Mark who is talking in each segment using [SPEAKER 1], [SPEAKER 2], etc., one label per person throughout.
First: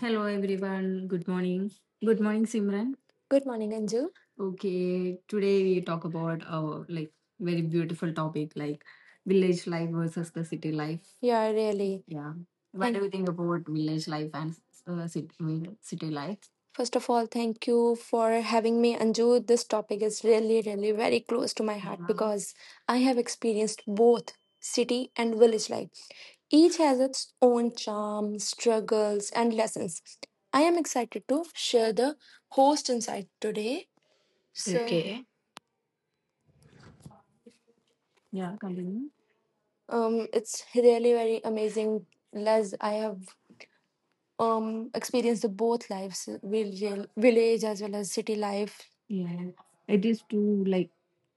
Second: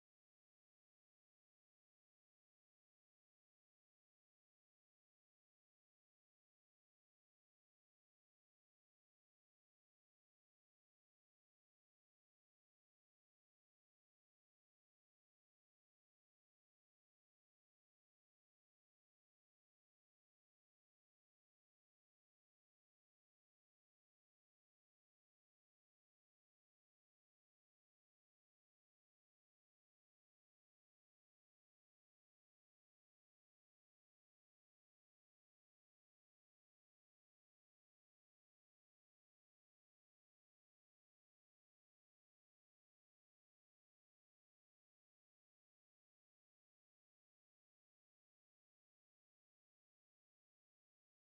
[SPEAKER 1] Hello everyone. Good morning. Good morning, Simran. Good morning, Anju. Okay, today we talk about our like very beautiful topic like village life versus the city life. Yeah, really. Yeah. What Thank do you think about village life and city, I mean, city life? First of all, thank you for having me, Anju. This topic is really, really very close to my heart. Yeah. Because I have experienced both city and village life. Each has its own charm, struggles, and lessons. I am excited to share the host insight today. So, okay. Yeah, continue. It's really very amazing. Les, I have experience the both lives village as well as city life. Yeah, it is two like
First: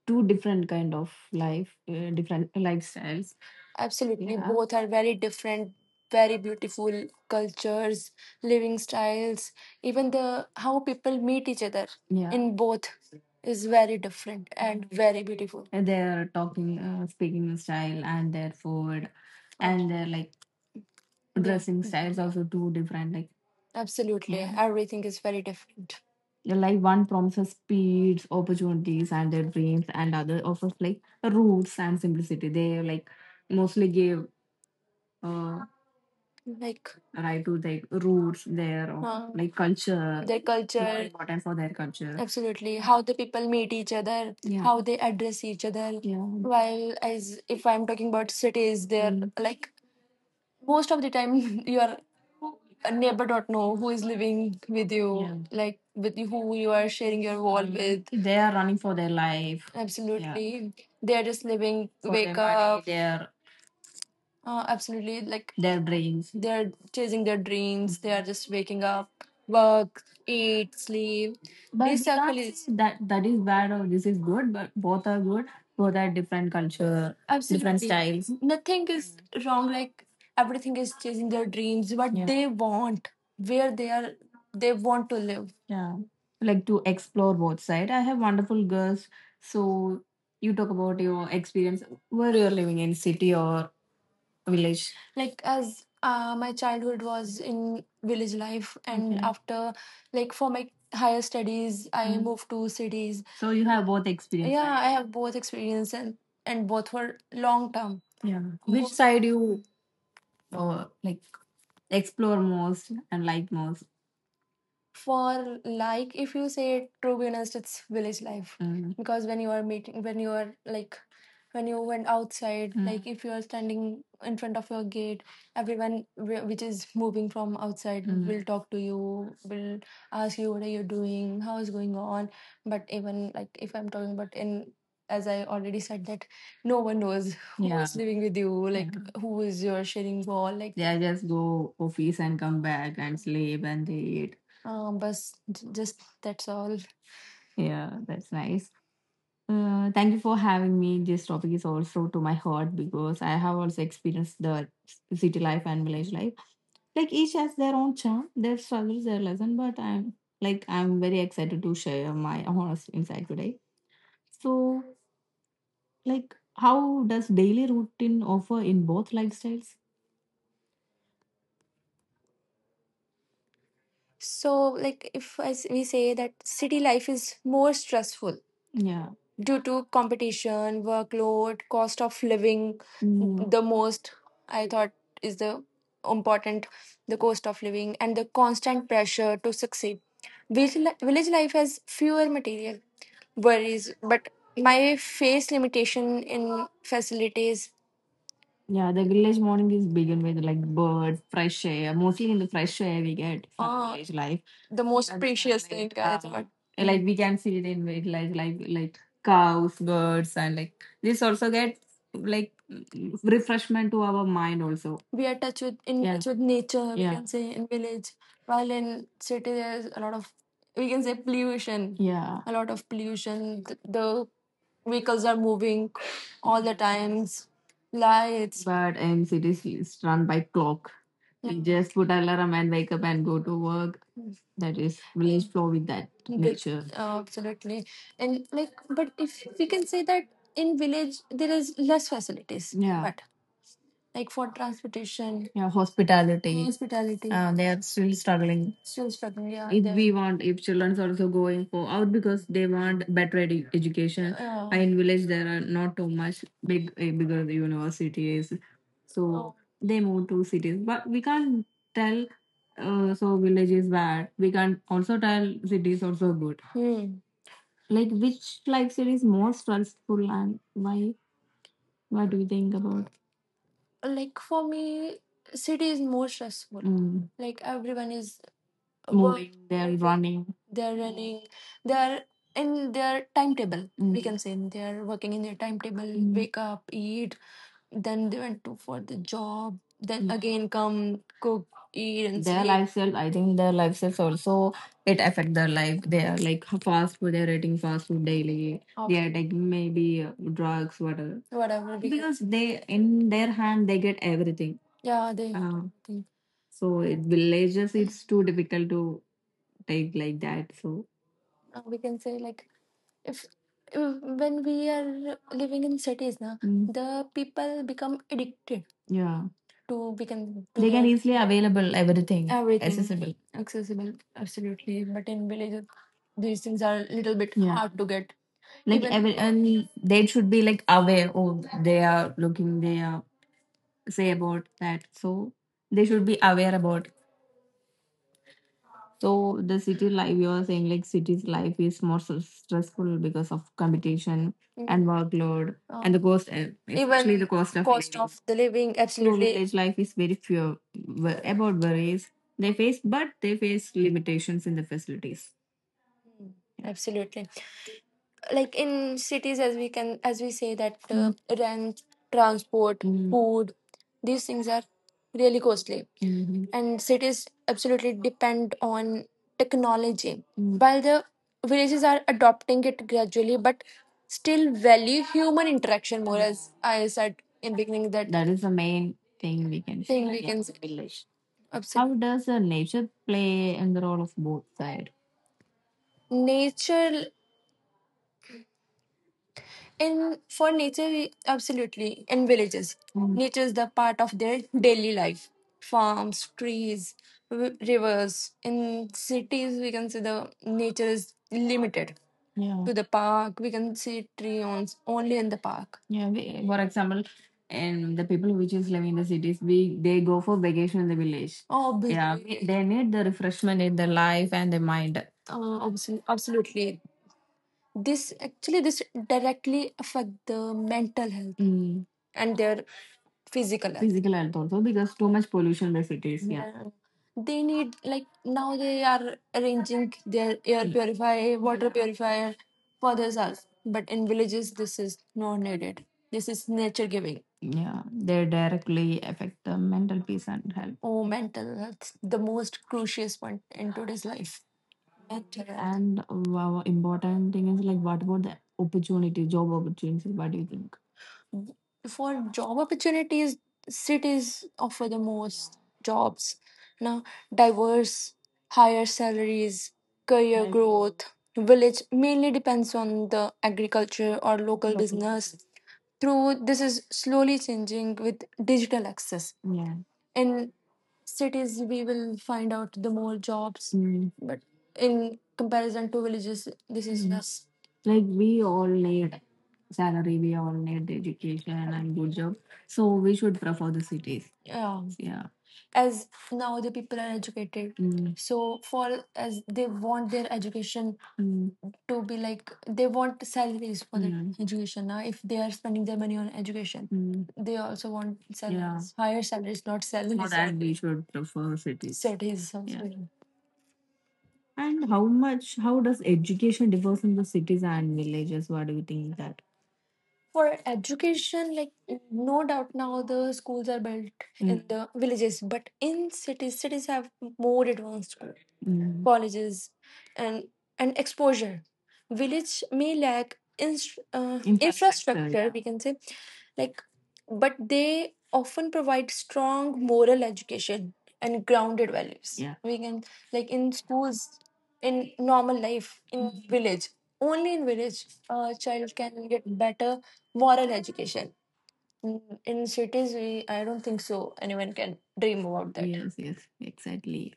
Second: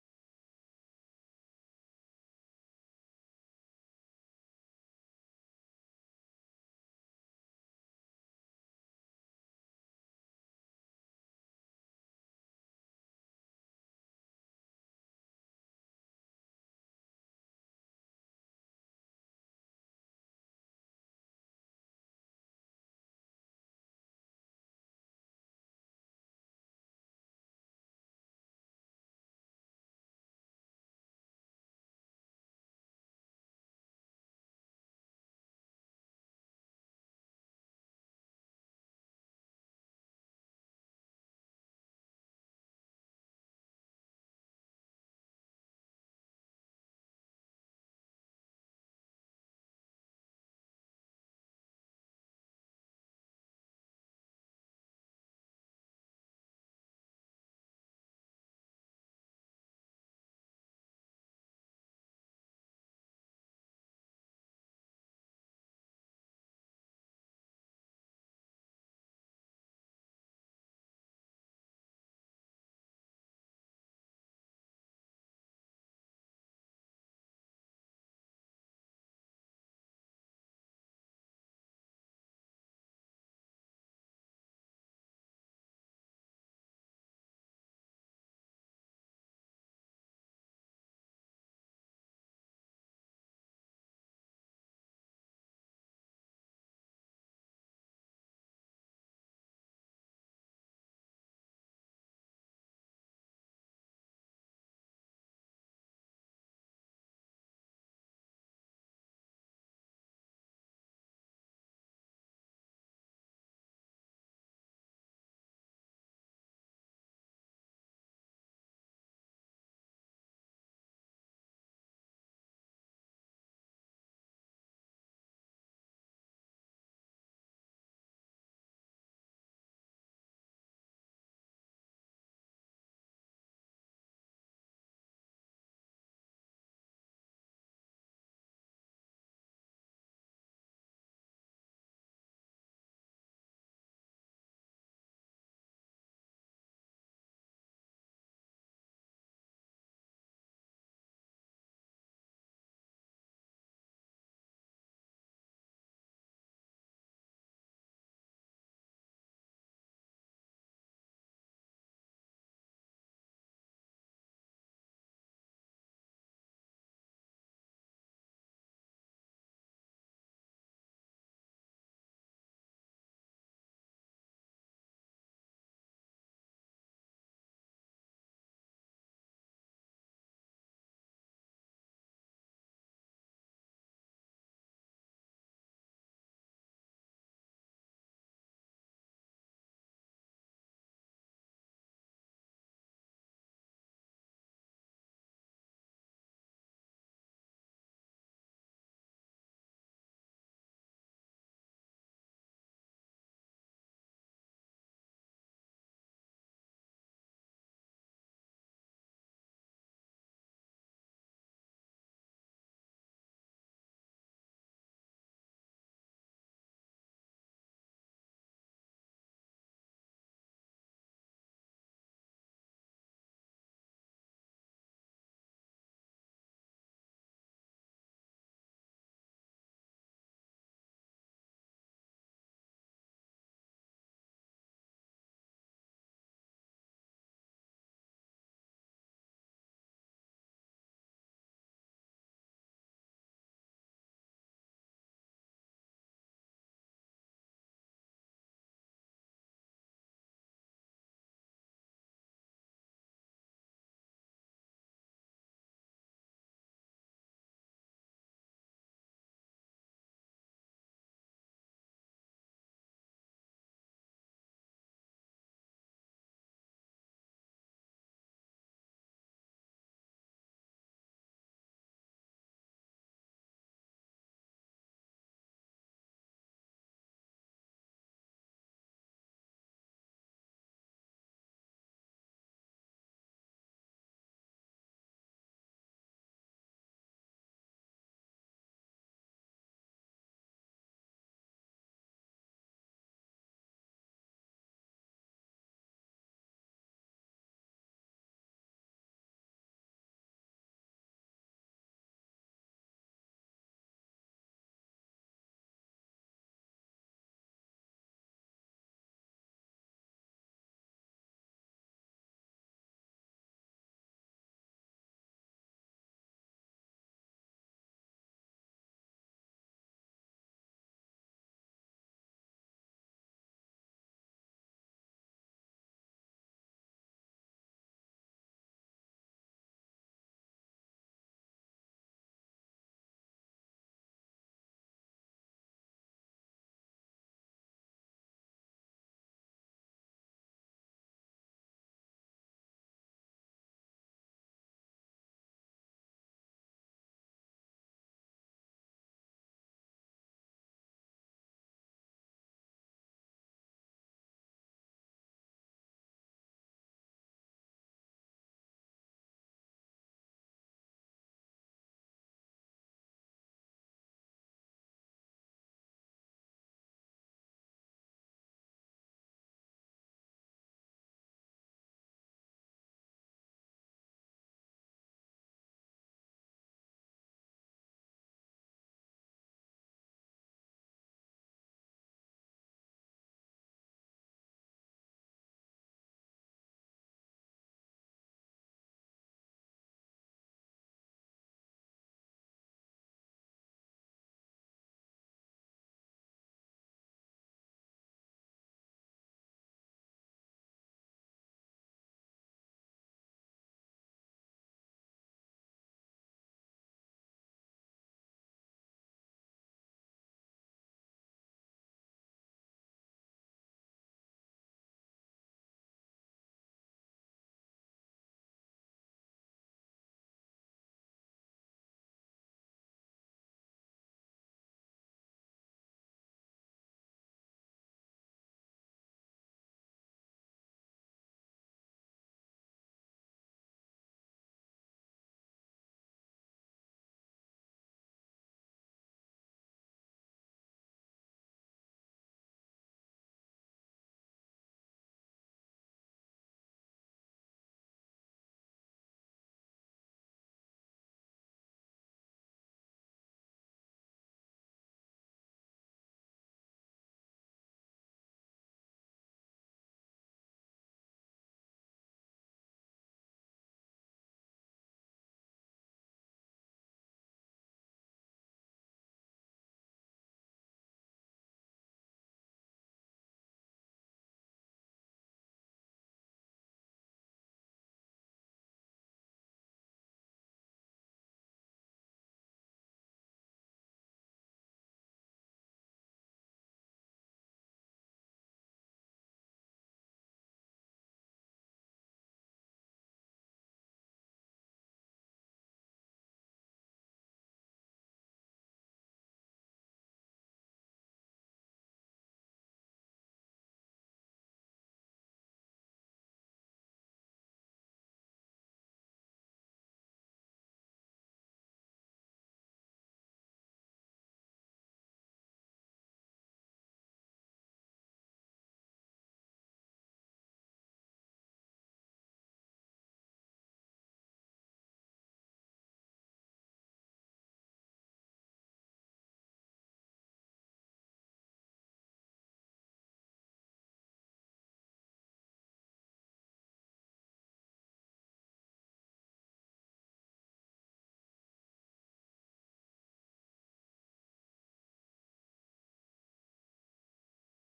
[SPEAKER 1] two different kind of life, different lifestyles. Absolutely. Yeah, both are very different, very beautiful cultures, living styles, even the how people meet each other. Yeah. In both is very different and very beautiful. And their talking, speaking style, and their food, and their like dressing styles also too different like. Absolutely. Yeah. Everything is very different. Like one promises speeds, opportunities and their dreams, and other offers like roots and simplicity. They like mostly give uh like right to like roots their of like culture. Their more culture, important for their culture. Absolutely. How the people meet each other, yeah, how they address each other. Yeah. While as if I'm talking about cities, they're, Mm, like most of the time your neighbor don't know who is living with you. Yeah. Like with you, who you are sharing your wall, Mm, with. They are running for their life. Absolutely. They're just living for wake their money, up they are, absolutely. Like their dreams, they're chasing their dreams. They are just waking up, work, eat, sleep. But it's we can't actually say that that is bad or this is good, but both are good. Both are different culture, different absolutely styles. Nothing is wrong. Like everything is chasing their dreams, what, yeah, they want, where they are, they want to live. Yeah. Like to explore both side, I have wonderful girls. So you talk about your experience. Were you living in city or village? Like as my childhood was in village life and, okay, after like for my higher studies I, Mhm, moved to cities. So you have both experience. Yeah, right? I have both experience and both were long term. Yeah. Which side you like explore most and like most? For like if you say, to be honest, it's village life. Mm. Because when you are meeting, when you are like, when you went outside, Mm, like if you are standing in front of your gate, everyone which is moving from outside, Mm, will talk to you, will ask you what are you doing, how is going on. But even like if I'm talking about in, as I already said that no one knows who is, yeah, is living with you, yeah, like, yeah, who is your sharing wall like. They just go office and come back and sleep and they eat. But just that's all. Yeah, that's nice. Thank you for having me. This topic is also to my heart because I have also experienced the city life and village life. Like each has their own charm, their struggles, their lesson. But I'm like I'm very excited to share my honest insight today. So, like, how does daily routine offer in both lifestyles? So, like, if as we say that city life is more stressful. Yeah. Due to competition, workload, cost of living, Mm, the most I thought is the important, the cost of living and the constant pressure to succeed. Village, village life has fewer material worries, but my face limitation in facilities. Yeah, the village morning is begun with like birds, fresh air. Mostly in the fresh air we get from, village life. The most, and then, precious thing like I, thought. Like we can see it in village life, like cows, birds, and like this also get like refreshment to our mind also. We are touch with in, yeah, touch with nature, we, yeah, can say in village. While in city there's a lot of, we can say, pollution. Yeah, a lot of pollution. The vehicles are moving all the times. Lights. But in cities, it's run by clock. We just put alarm and wake up and go to work. That is, village flow with that nature. Absolutely. And like but if we can say that in village there is less facilities. Yeah. But like for transportation, yeah, hospitality. Hospitality, they are still struggling. Still struggling. Yeah, if we want, if childrens also going for out because they want better education. In village there are not too much big bigger universities, so, oh, they move to cities. But we can't tell. So village is bad. We can't also tell cities also good. Hmm. Like which lifestyle is more stressful and why? What do you think about? Like for me, city is more stressful. Mm. Like everyone is moving, they're running. They're running, they're in their timetable, Mm, we, Mm, can say they're working in their timetable, Mm, wake up, eat, then they went to for the job, then again come, cook, eat and their sleep lifestyle. I think their lifestyles also, it affect their life. They are like fast food, they're eating fast food daily. They are taking maybe drugs, whatever, whatever, because they in their hand they get everything. Yeah, they have, everything. So it villages it's too difficult to take like that. So, we can say like, if, uh, when we are living in cities now, Mm, the people become addicted. Yeah. To become to, they can their easily available, everything, everything accessible. Accessible. Absolutely. But in villages these things are a little bit, yeah, hard to get. Like even every and they should be like aware. Oh, they are looking. They are say about that. So they should be aware about, so the city life, you are saying like city's life is more so stressful because of competition and workload. And the cost, especially even the cost of cost living. Of the living, true, absolutely. Village life is very few about worries they face, but they face limitations in the facilities. Mm, yeah. Absolutely. Like in cities, as we can, as we say that, Mm, rent, transport, Mm, food, these things are really costly, Mhm, and cities absolutely depend on technology. Mm. While the villages are adopting it gradually, but still value human interaction more, as I said in beginning. That that is the main thing we can thing say, we, yeah, can say. Village. Absolutely. How does nature play in the role of both sides? Nature. And for nature, absolutely. In villages, Mm, nature is the part of their daily life. Farms, trees, rivers. In cities, we can see the nature is limited, yeah, to the park. We can see trees only in the park. Yeah, we, for example, and the people which is living in the cities, we they go for vacation in the village. Oh, yeah, obviously, they need the refreshment in the life and the mind. Absolutely. This actually this directly affect the mental health. Mm. And their physical health. Physical health also because too much pollution by cities. Yeah. Yeah. They need like now they are arranging their air purifier, water purifier for their selves, but in villages this is not needed, this is nature giving. Yeah. They directly affect the mental peace and health. Oh, mental health, the most crucial point in today's life. Correct. And wow, important thing is like, what about the opportunity, job opportunities? What do you think? For job opportunities, cities offer the most jobs. Now, diverse, higher salaries, career, like, growth. Village mainly depends on the agriculture or local business. Business. Through this is slowly changing with digital access. Yeah. In cities we will find out the more jobs, Mm, but in comparison to villages this is, Mm, less. Like we all need salary, we all need education and good job. So we should prefer the cities. Yeah. Yeah. As now the people are educated, Mm, so for, as they want their education, Mm, to be like they want salaries for their, Mm, education. Now if they are spending their money on education, Mm, they also want, yeah, salaries, yeah, higher salaries, not for salaries. For that, we should prefer cities. Cities also, yeah, also. And how much, how does education differ in the cities and villages? What do you think that? For education, like no doubt now the schools are built in, Mm, the villages, but in cities, cities have more advanced Mm, colleges and exposure. Village may lack infrastructure, yeah, we can say, like, but they often provide strong moral education and grounded values. Yeah. We can, like, in schools, in normal life, in village, only in village, a child can get better moral education. In cities, we I don't think so. Anyone can dream about that. Yes, yes, exactly.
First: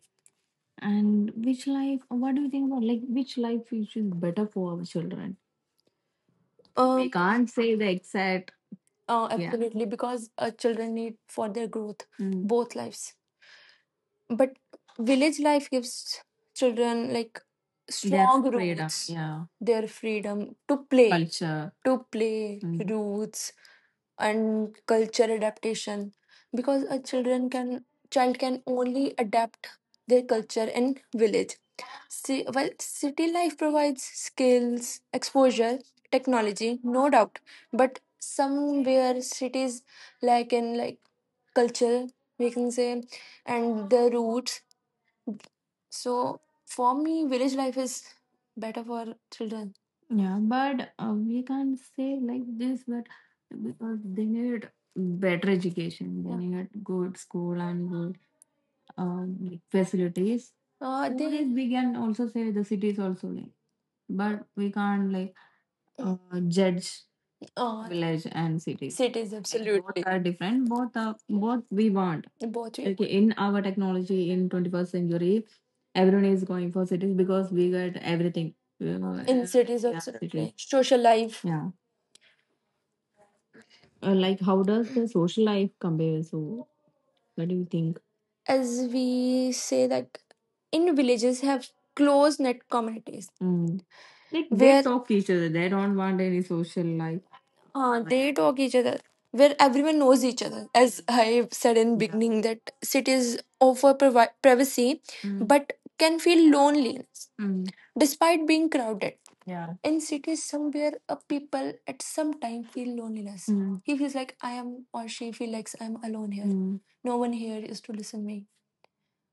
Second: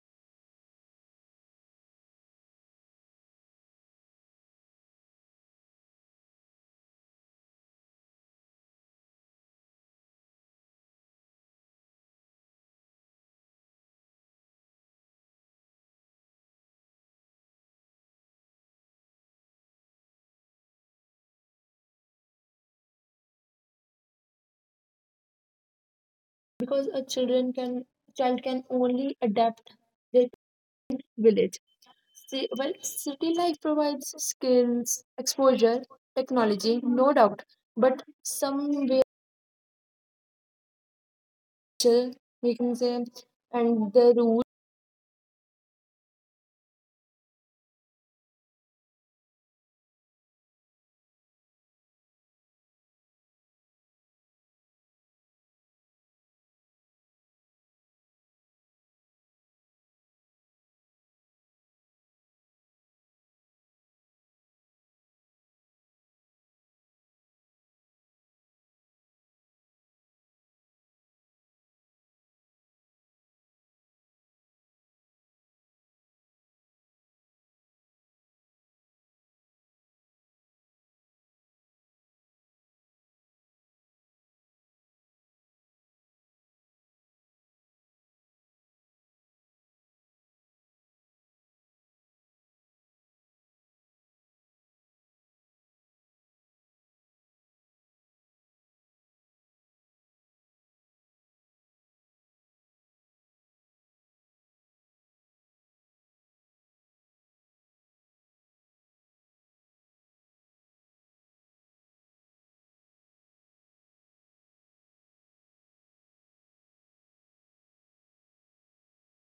[SPEAKER 1] And which life, what do you think about, like, which life which is better for our children? We can't say the exact, yeah, absolutely, because children need for their growth both lives. But village life gives children like their strong freedom, roots, yeah, their freedom to play. Culture. To play, roots and culture adaptation, because
[SPEAKER 2] Because
[SPEAKER 1] a
[SPEAKER 2] a
[SPEAKER 1] children
[SPEAKER 2] children
[SPEAKER 1] can
[SPEAKER 2] can
[SPEAKER 1] child
[SPEAKER 2] child
[SPEAKER 1] can
[SPEAKER 2] can
[SPEAKER 1] only
[SPEAKER 2] only
[SPEAKER 1] adapt
[SPEAKER 2] adapt
[SPEAKER 1] their
[SPEAKER 2] with
[SPEAKER 1] culture in village.
[SPEAKER 2] village.
[SPEAKER 1] See,
[SPEAKER 2] See,
[SPEAKER 1] well,
[SPEAKER 2] well,
[SPEAKER 1] city
[SPEAKER 2] city
[SPEAKER 1] life
[SPEAKER 2] life
[SPEAKER 1] provides
[SPEAKER 2] provides
[SPEAKER 1] skills,
[SPEAKER 2] skills,
[SPEAKER 1] exposure,
[SPEAKER 2] exposure,
[SPEAKER 1] technology,
[SPEAKER 2] technology,
[SPEAKER 1] no
[SPEAKER 2] no
[SPEAKER 1] doubt,
[SPEAKER 2] doubt,
[SPEAKER 1] but
[SPEAKER 2] but somewhere
[SPEAKER 1] somewhere cities, like culture,
[SPEAKER 2] culture,
[SPEAKER 1] we
[SPEAKER 2] we
[SPEAKER 1] can
[SPEAKER 2] can say,
[SPEAKER 1] say, and
[SPEAKER 2] and
[SPEAKER 1] the
[SPEAKER 2] the rules,
[SPEAKER 1] roots, so for me, village life is better for children. Yeah, but we can't say like this, but because they need better education, they, yeah, need good school and good, like, facilities. Nowadays, we can also say the cities also, like, but we can't, like, uh, judge village and cities. Both, absolutely, are different. Both are, both we want. Both we, okay, want. In our technology in 21st century, everyone is going for cities because we get everything. You know, in cities, yeah, cities, absolutely. Social life, yeah. Like, how does the social life compare? So, what do you think? As we say that in villages have close knit communities. Mm. Like, they where talk to each other. They don't want any social life. They talk each other, where everyone knows each other. As I said in, yeah, beginning that cities offer privacy, mm, but can feel loneliness, mm, despite being crowded. Yeah. In cities, somewhere a people at some time feel loneliness. Mm. He feels like I am, or she feels like I'm alone here. Mm. No one here is to listen me,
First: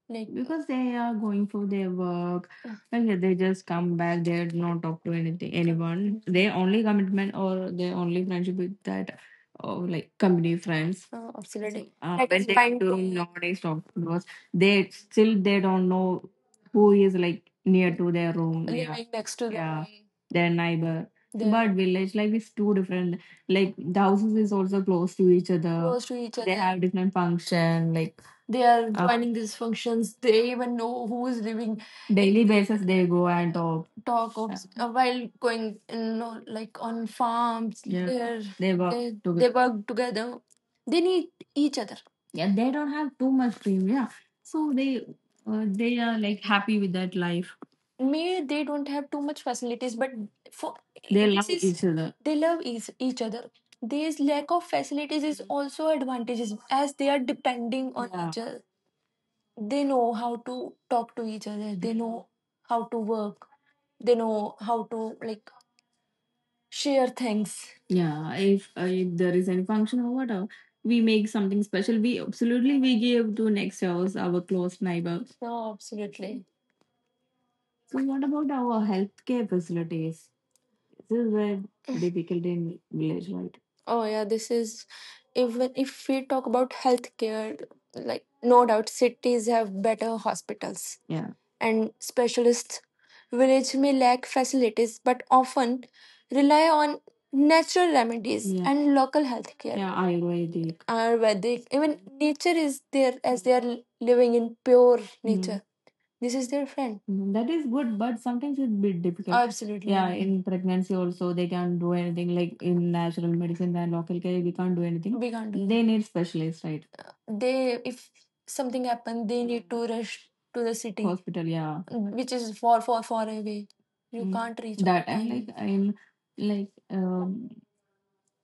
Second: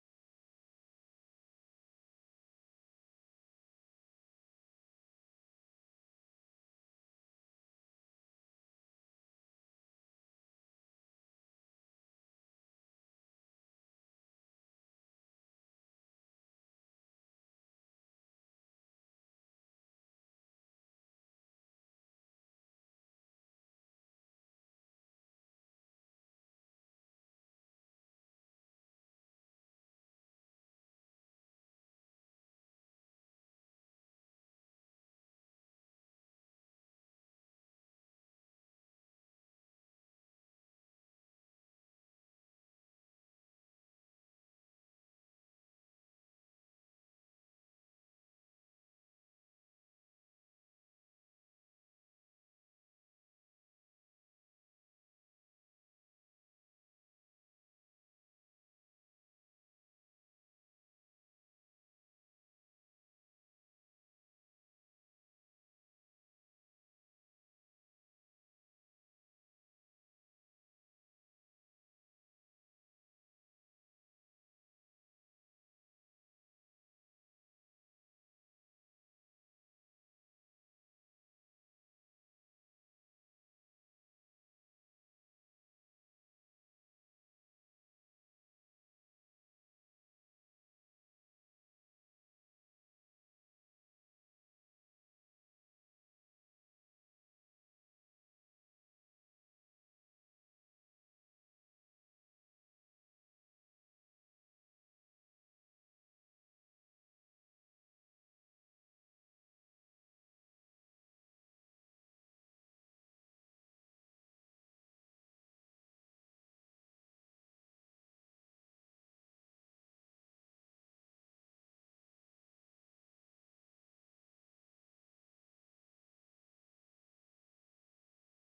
[SPEAKER 1] like, because they are going for their work. Like, they just come back, they do not talk to anything, anyone. Their only commitment, or their only friendship with that or like company friends. So, absolutely. That when is they fine do to me. Nowadays, talk to us, they still, they don't know who is like near to their room, yeah. Living next to them, yeah, their neighbor. They're, but village life is too different. Like, the houses is also close to each other, close to each They other. Have different function, like they are, joining these functions. They even know who is living. Daily basis, they go and talk, talk of, while going in, know, like on farms. Yeah, they're, they work, they together. Work together. They need each other. Yeah, they don't have too much dream. Yeah, so they, they are like happy with that life. May they don't have too much facilities, but for, they this, love this is each other, they love each other. This lack of facilities is also advantages, as they are depending on, yeah, each other. They know how to talk to each other. They know how to work. They know how to, like, share things. Yeah, if there is any function or whatever, we make something special. We, absolutely, we give to next house, our close neighbor. No, absolutely. So what about our healthcare facilities? This is very difficult in village, right? Oh yeah, this is, even if we talk about healthcare, like, no doubt cities have better hospitals, yeah, and specialists. Village may lack facilities but often rely on natural remedies, yeah, and local healthcare. Yeah, Ayurvedic. Ayurvedic, even nature is there, as they are living in pure nature. This is their friend. That is good, but sometimes it's a bit difficult. Absolutely. Yeah, in pregnancy also they can't do anything, like, in natural medicine and local care we can't do anything. We can't They need specialists, right? They if something happened, they need to rush to the city. Hospital, yeah, which is far, far, far away. You, mm, can't reach. That and time, like, I'm like, um,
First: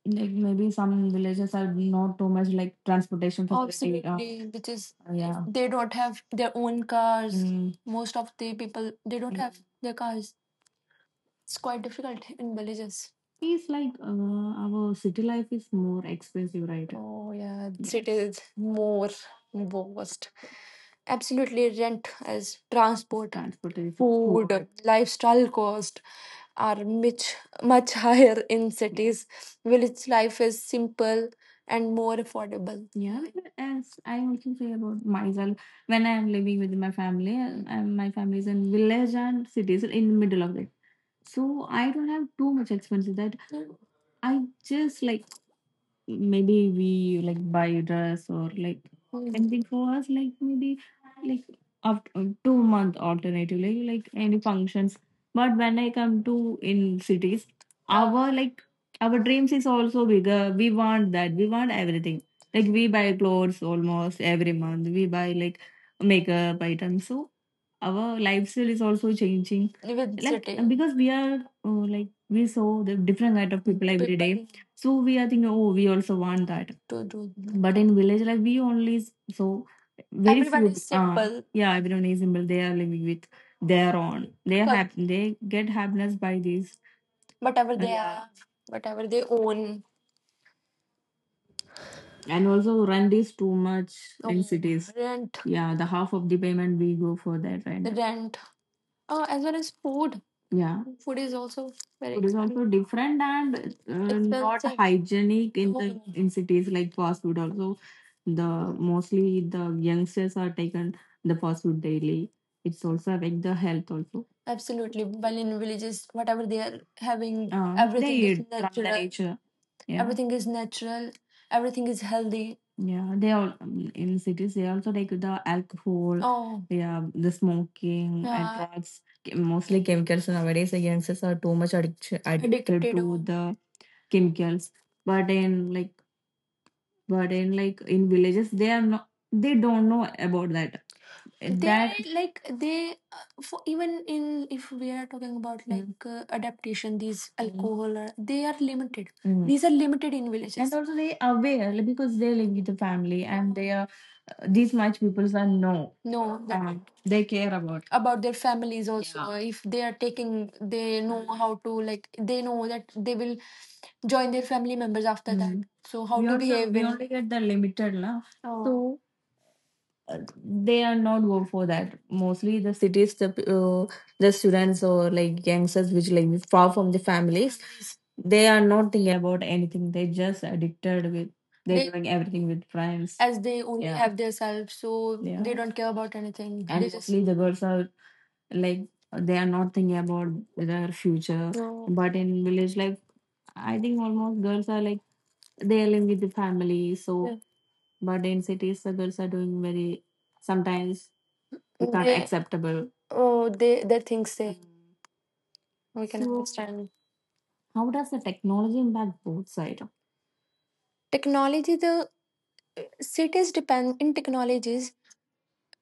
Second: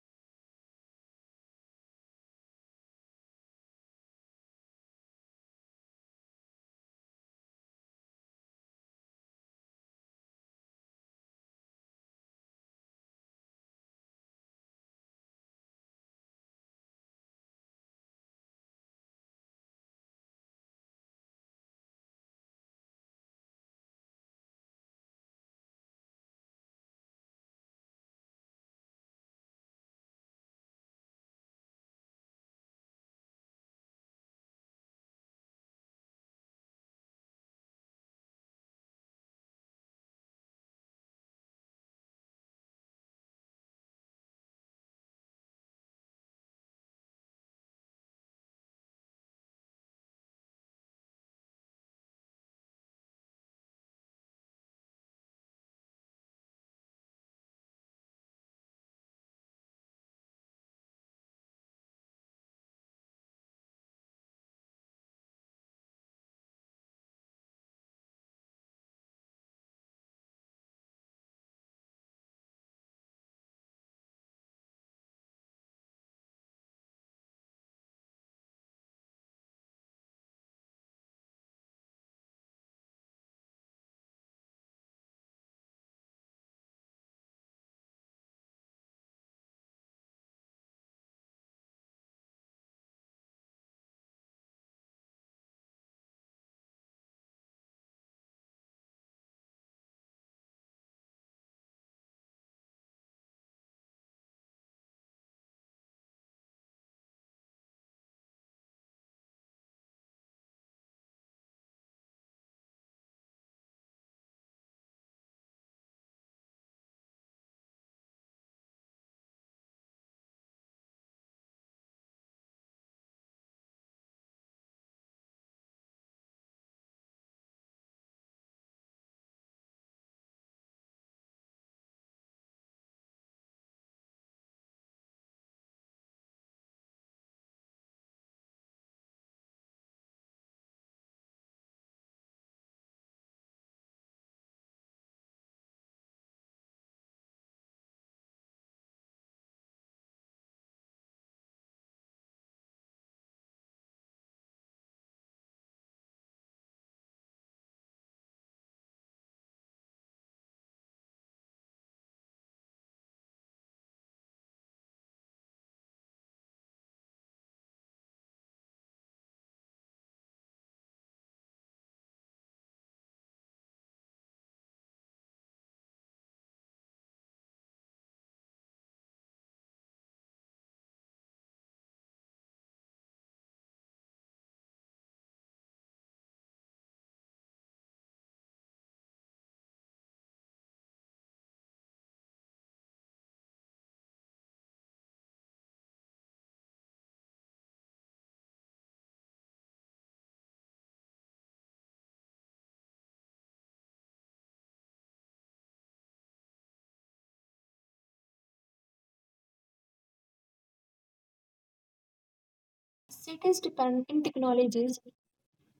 [SPEAKER 1] like, maybe some villages are not too much like transportation facility. Absolutely, which is, yeah, they don't have their own cars. Mm. Most of the people, they don't have their cars. It's quite difficult in villages. It's like, our city life is more expensive, right? Oh yeah, yes, city is more worst. Absolutely, rent as transport, transportation, food, food, lifestyle cost are much, much higher in cities. Village life is simple and more affordable. Yeah, as I also say about myself, when I am living with my family, and my family is in village and cities in the middle of it. So I don't have too much expenses, that I just like, maybe we like buy a dress, or like, Mm. something for us, like, maybe, like, after 2 month alternatively, like any functions, but when I come to in cities, our like, our dreams is also bigger, we want that, we want everything, like we buy clothes almost every month, we buy like makeup items. So our lifestyle is also changing with, like, city, because we are, oh, like, we saw the different kind of people every, people day, so we are thinking, oh, we also want that to do. But in village life, we only so very, everyone few is, simple. Yeah, everyone is simple. They are living with their own. They are, correct, happy. They get happiness by this. Whatever, and they, and are, whatever they own, and also rent is too much in, oh, cities, rent, yeah, the half of the payment we go for that, the rent, rent. As well as food. Yeah. Food is also very, food is expensive, also different and not, expensive, hygienic in the, in cities, like fast food. Also, the mostly the youngsters are taken the fast food daily. It's also affect the health also. Absolutely. While in villages, whatever they are having, they everything, they is eat from the natural, nature. Yeah, everything is natural, everything is healthy. Yeah, they all, in cities they also take the alcohol, oh yeah, the smoking and, yeah, drugs. Mostly chemicals nowadays. The youngsters are too much addiction addicted addicted to, oh, the chemicals. But in like, but in in villages, they are not. They don't know about that. That they, like they, for even in, if we are talking about, like, adaptation, these, alcohol or, they are limited. Mm. These are limited in villages. And also they are aware, like, because they live with the family and they are, these much peoples are know. No, that, and they care about their families also, yeah. If they are taking, they know how to, like, they know that they will join their family members after that. Mm. So how we to also behave, we in only get the limited now, so, oh, uh, they are not go for that. Mostly the cities, uh, the students or like youngsters which like far from the families, they are not thinking about anything, they just addicted with, they're, they doing everything with friends, as they only, yeah, have their self, so yeah, they, yeah, don't care about anything. And they just mostly, the girls are like, they are not thinking about their future, no. But in village life, I think almost girls are like, they are living with the family, so, yeah. But in cities, the girls are doing very, sometimes it's not, they, acceptable, oh, they things they, we can, so, understand. How does the technology impact both sides? Technology, the cities
[SPEAKER 2] cities
[SPEAKER 1] depend
[SPEAKER 2] depend
[SPEAKER 1] in
[SPEAKER 2] in
[SPEAKER 1] technologies.
[SPEAKER 2] technologies.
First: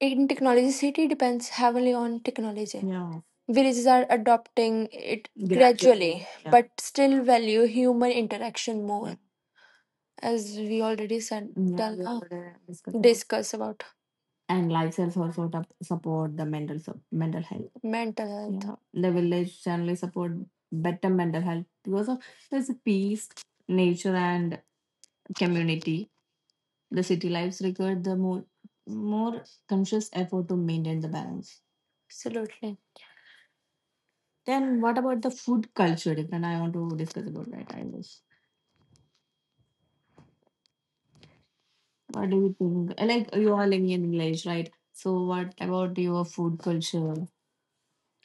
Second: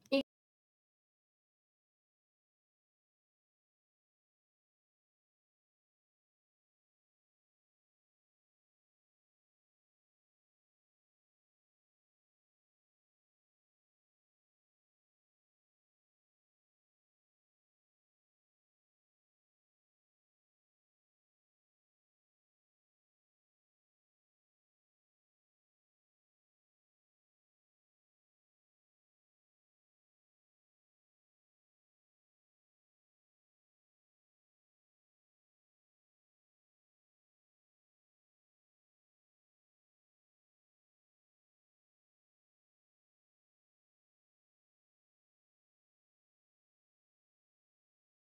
[SPEAKER 1] In technology, city depends heavily on technology. Yeah, villages are adopting it gradually, gradually, yeah, but still value human interaction, yeah, more, as we already said, yeah, done, we, already discussed about, discuss about, and lifestyles also to support the mental health, mental health. Yeah, the village generally support better mental health because of there's a peace, nature, and community. The city lives require the more, more conscious effort to maintain the balance. Absolutely. Then what about the food culture? Different. I want to discuss about that, I guess. What do you think? Like, you are living in village, right? So what about your food culture?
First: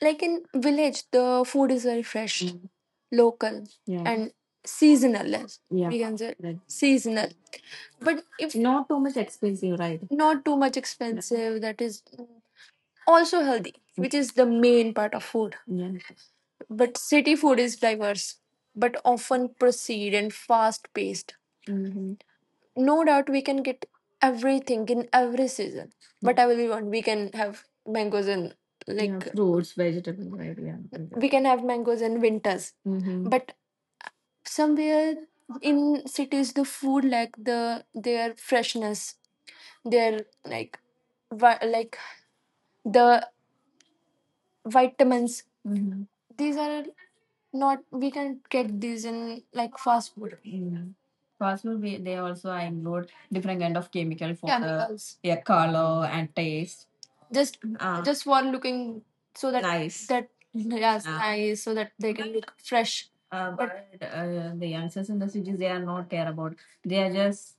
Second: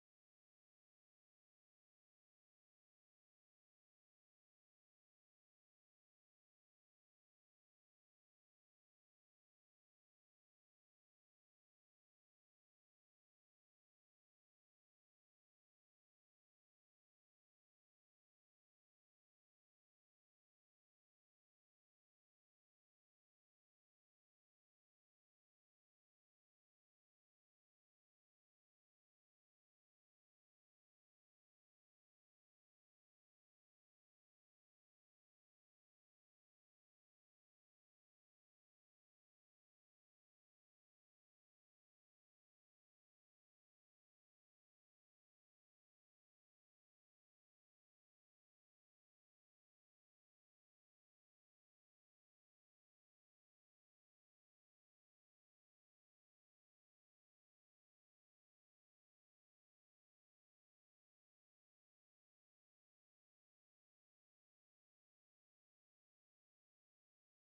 [SPEAKER 1] Like, in village the food is very fresh, mm, local, yeah, and seasonal, as, yeah, we can say, right, seasonal, but if, not too much expensive, right? Not too much expensive, that is also healthy, which is the main part of food. Yeah. But city food is diverse but often proceed and fast paced. Mhm. No doubt we can get everything in every season, but yeah, I will want we can have mangoes in, yeah, like, yeah, fruits, vegetables, right? Yeah, we can have mangoes in winters. Mm-hmm. But somewhere in cities the food like the their freshness, their like the vitamins. Mm-hmm. These are not, we can get these in like fast food. Mm. Fast food, we, they also include different kind of chemical for chemicals, the, yeah, color and taste. Just Ah. just for looking so that, nice, that, yes, ah, nice, so that they can look fresh. But the youngsters in the cities, they are not care about. They are just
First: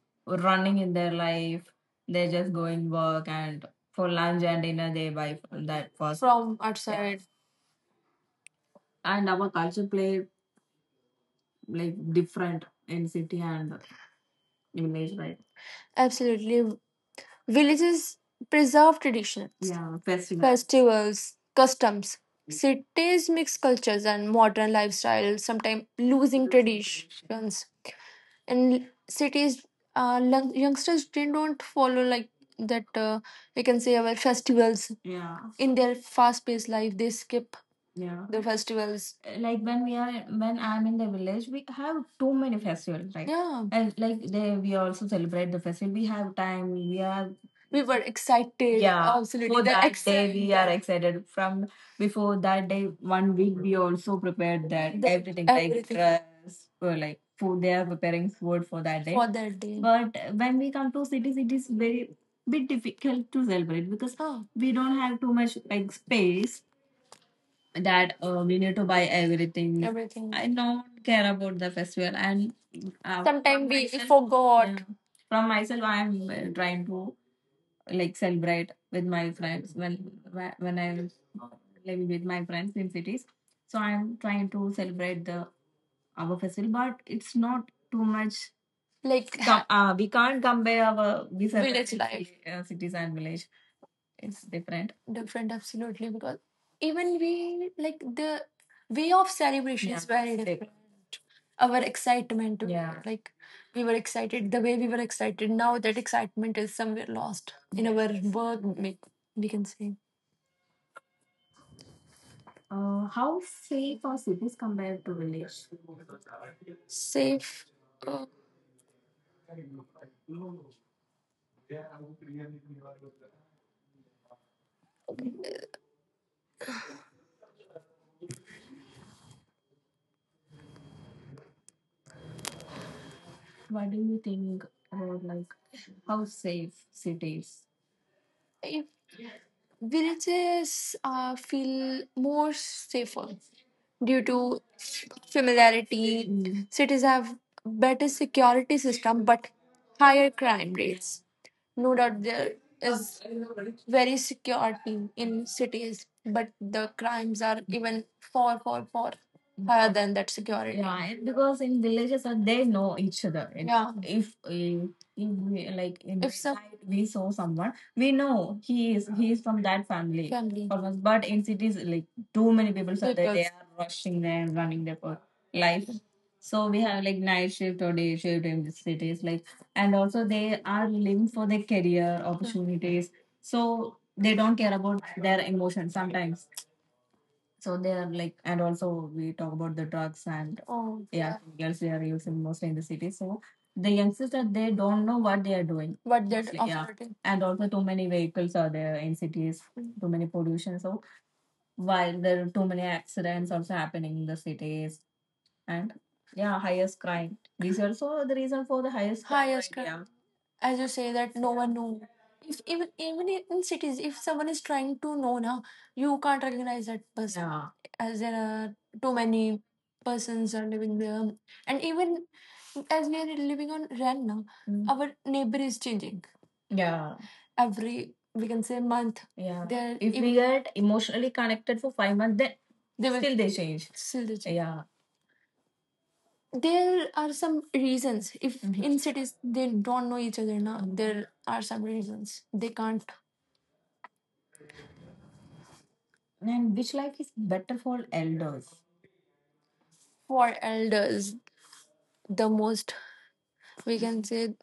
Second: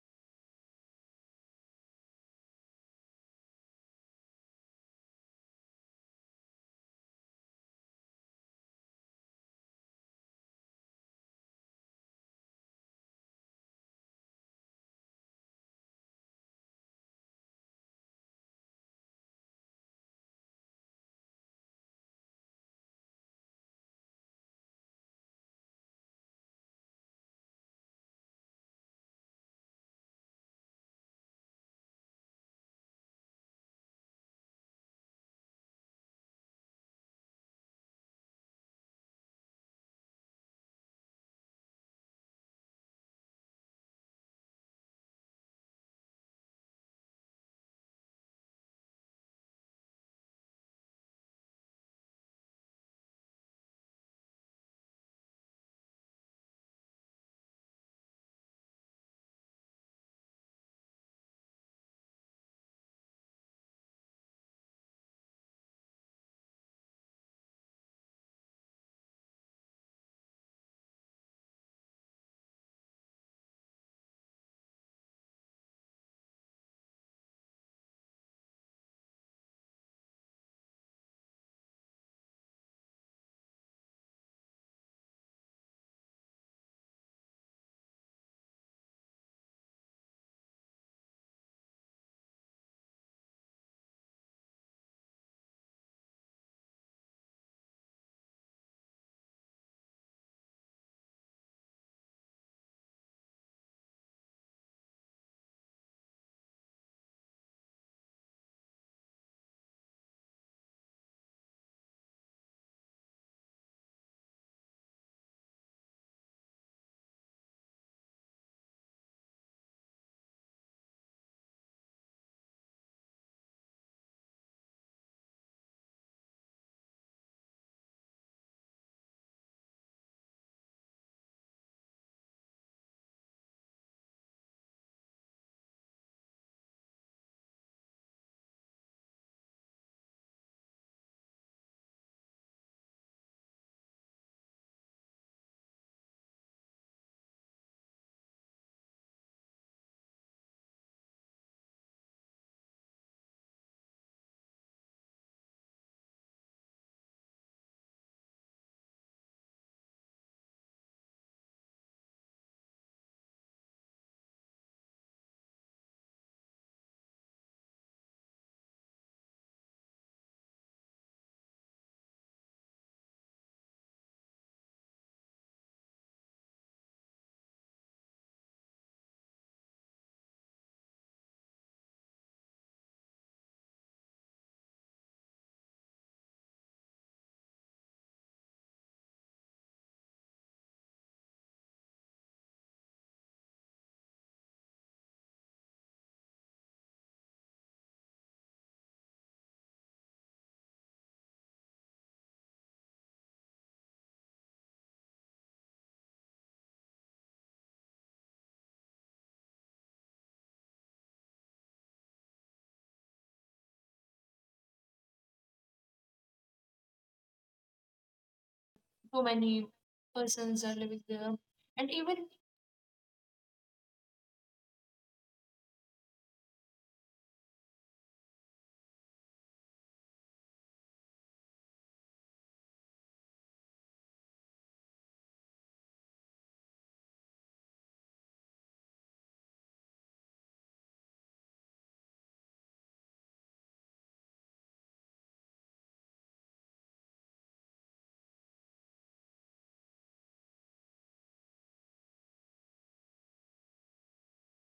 [SPEAKER 1] running in their life. They're just going work, and for lunch and dinner they buy from that fast, from outside. And our culture play like different in city and village, right? Absolutely. Villages preserve traditions, yeah, festival, festivals, customs. Cities mix cultures and modern lifestyles, sometimes losing traditions. And cities, youngsters, they don't follow like that, we can say our festivals, yeah, in their fast paced life they skip, yeah, the festivals, like when we are, when I'm in the village we have too many festivals, right, yeah, and like they, we also celebrate the festival, we have time, we are, we were excited, yeah, absolutely, for the that ex- day we are excited from before that day 1 week. We also prepared that, the everything, like everything, dress or like food. They are preparing food for that day, for that day. But when we come to cities it is very bit difficult to celebrate because, oh, we don't have too much like space, that, we need to buy everything, everything. I don't care about the festival, and sometimes we, myself forgot, yeah. From myself I'm trying to like celebrate with my friends when, when I was uh, living with my friends in cities. So I'm trying to celebrate the our festival, but it's not too much like, we can't compare our village life, cities and village. It's different, different, absolutely, because even we like the way of celebration is, yeah, very different. Our excitement, yeah, like we were excited, the way we were excited, now that excitement is somewhere lost in our work, we can say. How safe are cities compared to village? Safe, uh, what do you think about like how safe cities? eh, Villages feel more safer due to familiarity. Cities have better security system but higher crime rates. No doubt there is very security in cities, but the crimes are even far, far, far higher than that security. Yeah, and because in villages they know each other. Yeah. If if we, like in, if some night we saw someone, we know he is from that family, family, almost. But in cities, like too many people are there, people, they, people are rushing there, running there for life. So we have like night shift or day shift in the cities. Like, and also they are living for their career opportunities, so they don't care about their emotions sometimes. So they are like, and also we talk about the drugs and, oh yeah, girls, they are using mostly in the city, so the youngsters, that they don't know what they are doing, what they're mostly, yeah, offering. And also too many vehicles are there in cities, too many pollution, so while there are too many accidents also happening in the cities. And yeah, highest crime, these are also the reason for the highest crime, highest rate, yeah. As you say that no one knew, if even in cities if someone is trying to know now, you can't recognize that person. Yeah. As there are too
[SPEAKER 2] How
[SPEAKER 1] many
[SPEAKER 2] many
[SPEAKER 1] persons
[SPEAKER 2] persons
[SPEAKER 1] are
[SPEAKER 2] are
[SPEAKER 1] living
[SPEAKER 2] living
[SPEAKER 1] there,
[SPEAKER 2] there,
[SPEAKER 1] and
[SPEAKER 2] and
[SPEAKER 1] even
[SPEAKER 2] even
[SPEAKER 1] as we are living on rent now. Mm. Our neighbor is changing, yeah, every, we can say, month, yeah. There, If we get emotionally connected for 5 months, then they will still they change. Yeah, there are some reasons, if, mhm, in cities they don't know each other now, there are some reasons they can't. And which life is better for elders? For elders, the most, we can say,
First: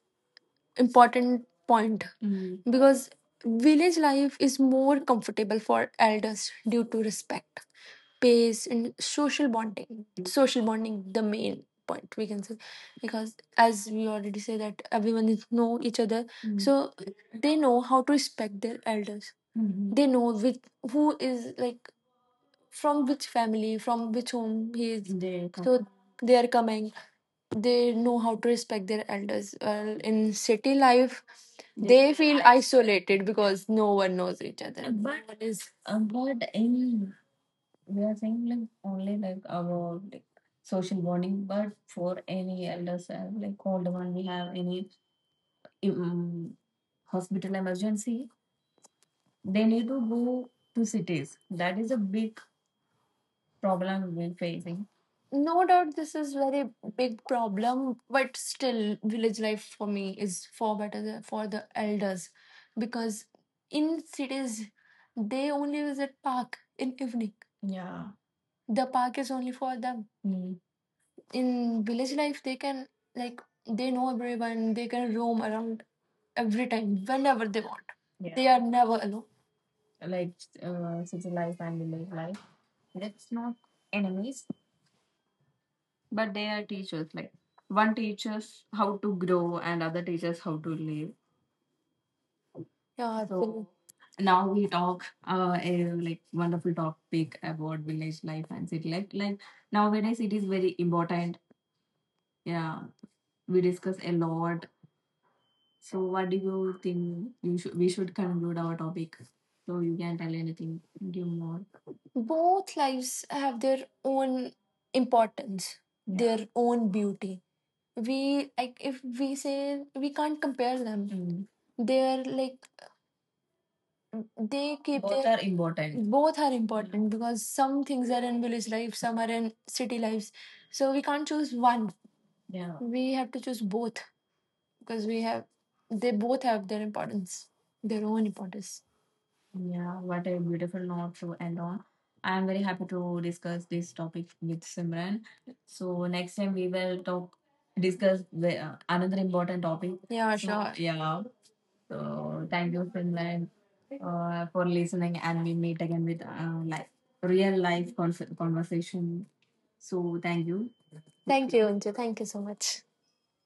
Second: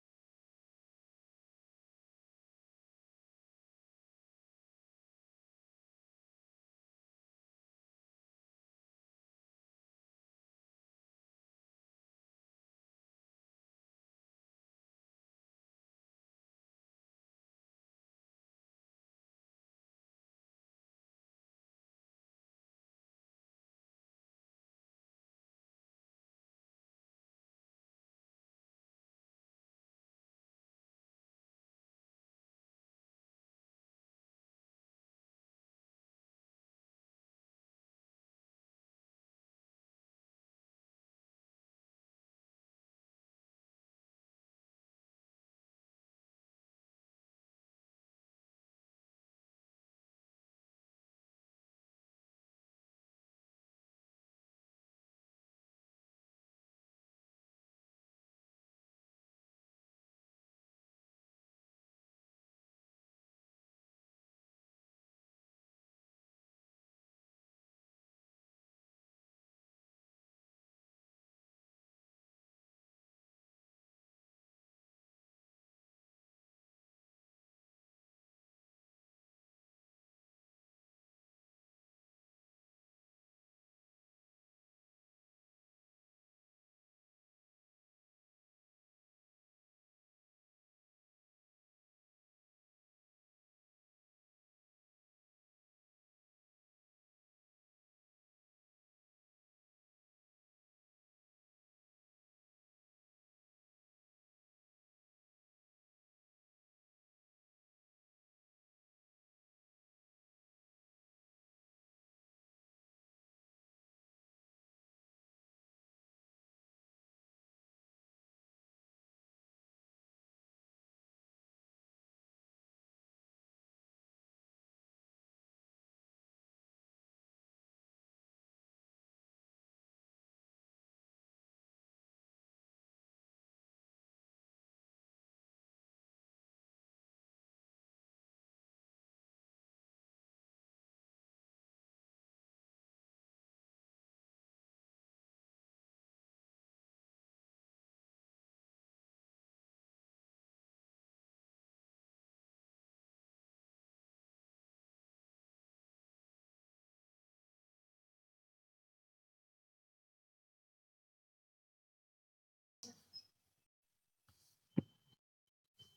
[SPEAKER 1] important point. Mm. Because village life is more comfortable for elders due to respect, pace and social bonding, social bonding, the main point we can say. Because as we already say that everyone is know each other. Mm. So they know how to respect their elders. Mhm. They know which, who is like from which family, from which home he is, they come. So they are coming, they know how to respect their elders. Well in city life they feel isolated because no one knows each other. No, but no one is, but in, we are saying like only like our like social bonding, but for any elders and like older one, we have any, um, hospital emergency, they need to go to cities. That is a big problem we're facing. No doubt this is very big problem, but still village life for me is far better than, for the elders, because in cities they only visit park in evening. Yeah. The park is only for them. In village life they can like, they know everyone, they can roam around every time whenever they want. Yeah. They are never alone. Like city life and village life, that's not enemies, but they are teachers. Like one teaches how to grow, and other teaches how to live. Yeah. So now we talk a like wonderful topic about village life and city life. Like nowadays, it is very important. Yeah, we discuss a lot. So, what do you think you should, we should conclude our topic? So, you can tell anything, give more. Both lives have their own importance, yeah, their own beauty. We, like, if we say we can't compare them. Mm. They're like, they keep, both their are important, both are important, because some things are in village life, some are in city lives. So we can't choose one. Yeah, we have to choose both, because we have, they both have their importance, their own importance. Yeah, what a beautiful note to end on. I'm very happy to discuss this topic with Simran. So next time we will talk, discuss the, another important topic. Yeah, so, sure, yeah. So thank you, Simran, for listening, and we meet again with life, real life conversation. So thank you. Thank you, Anju. Thank you so much.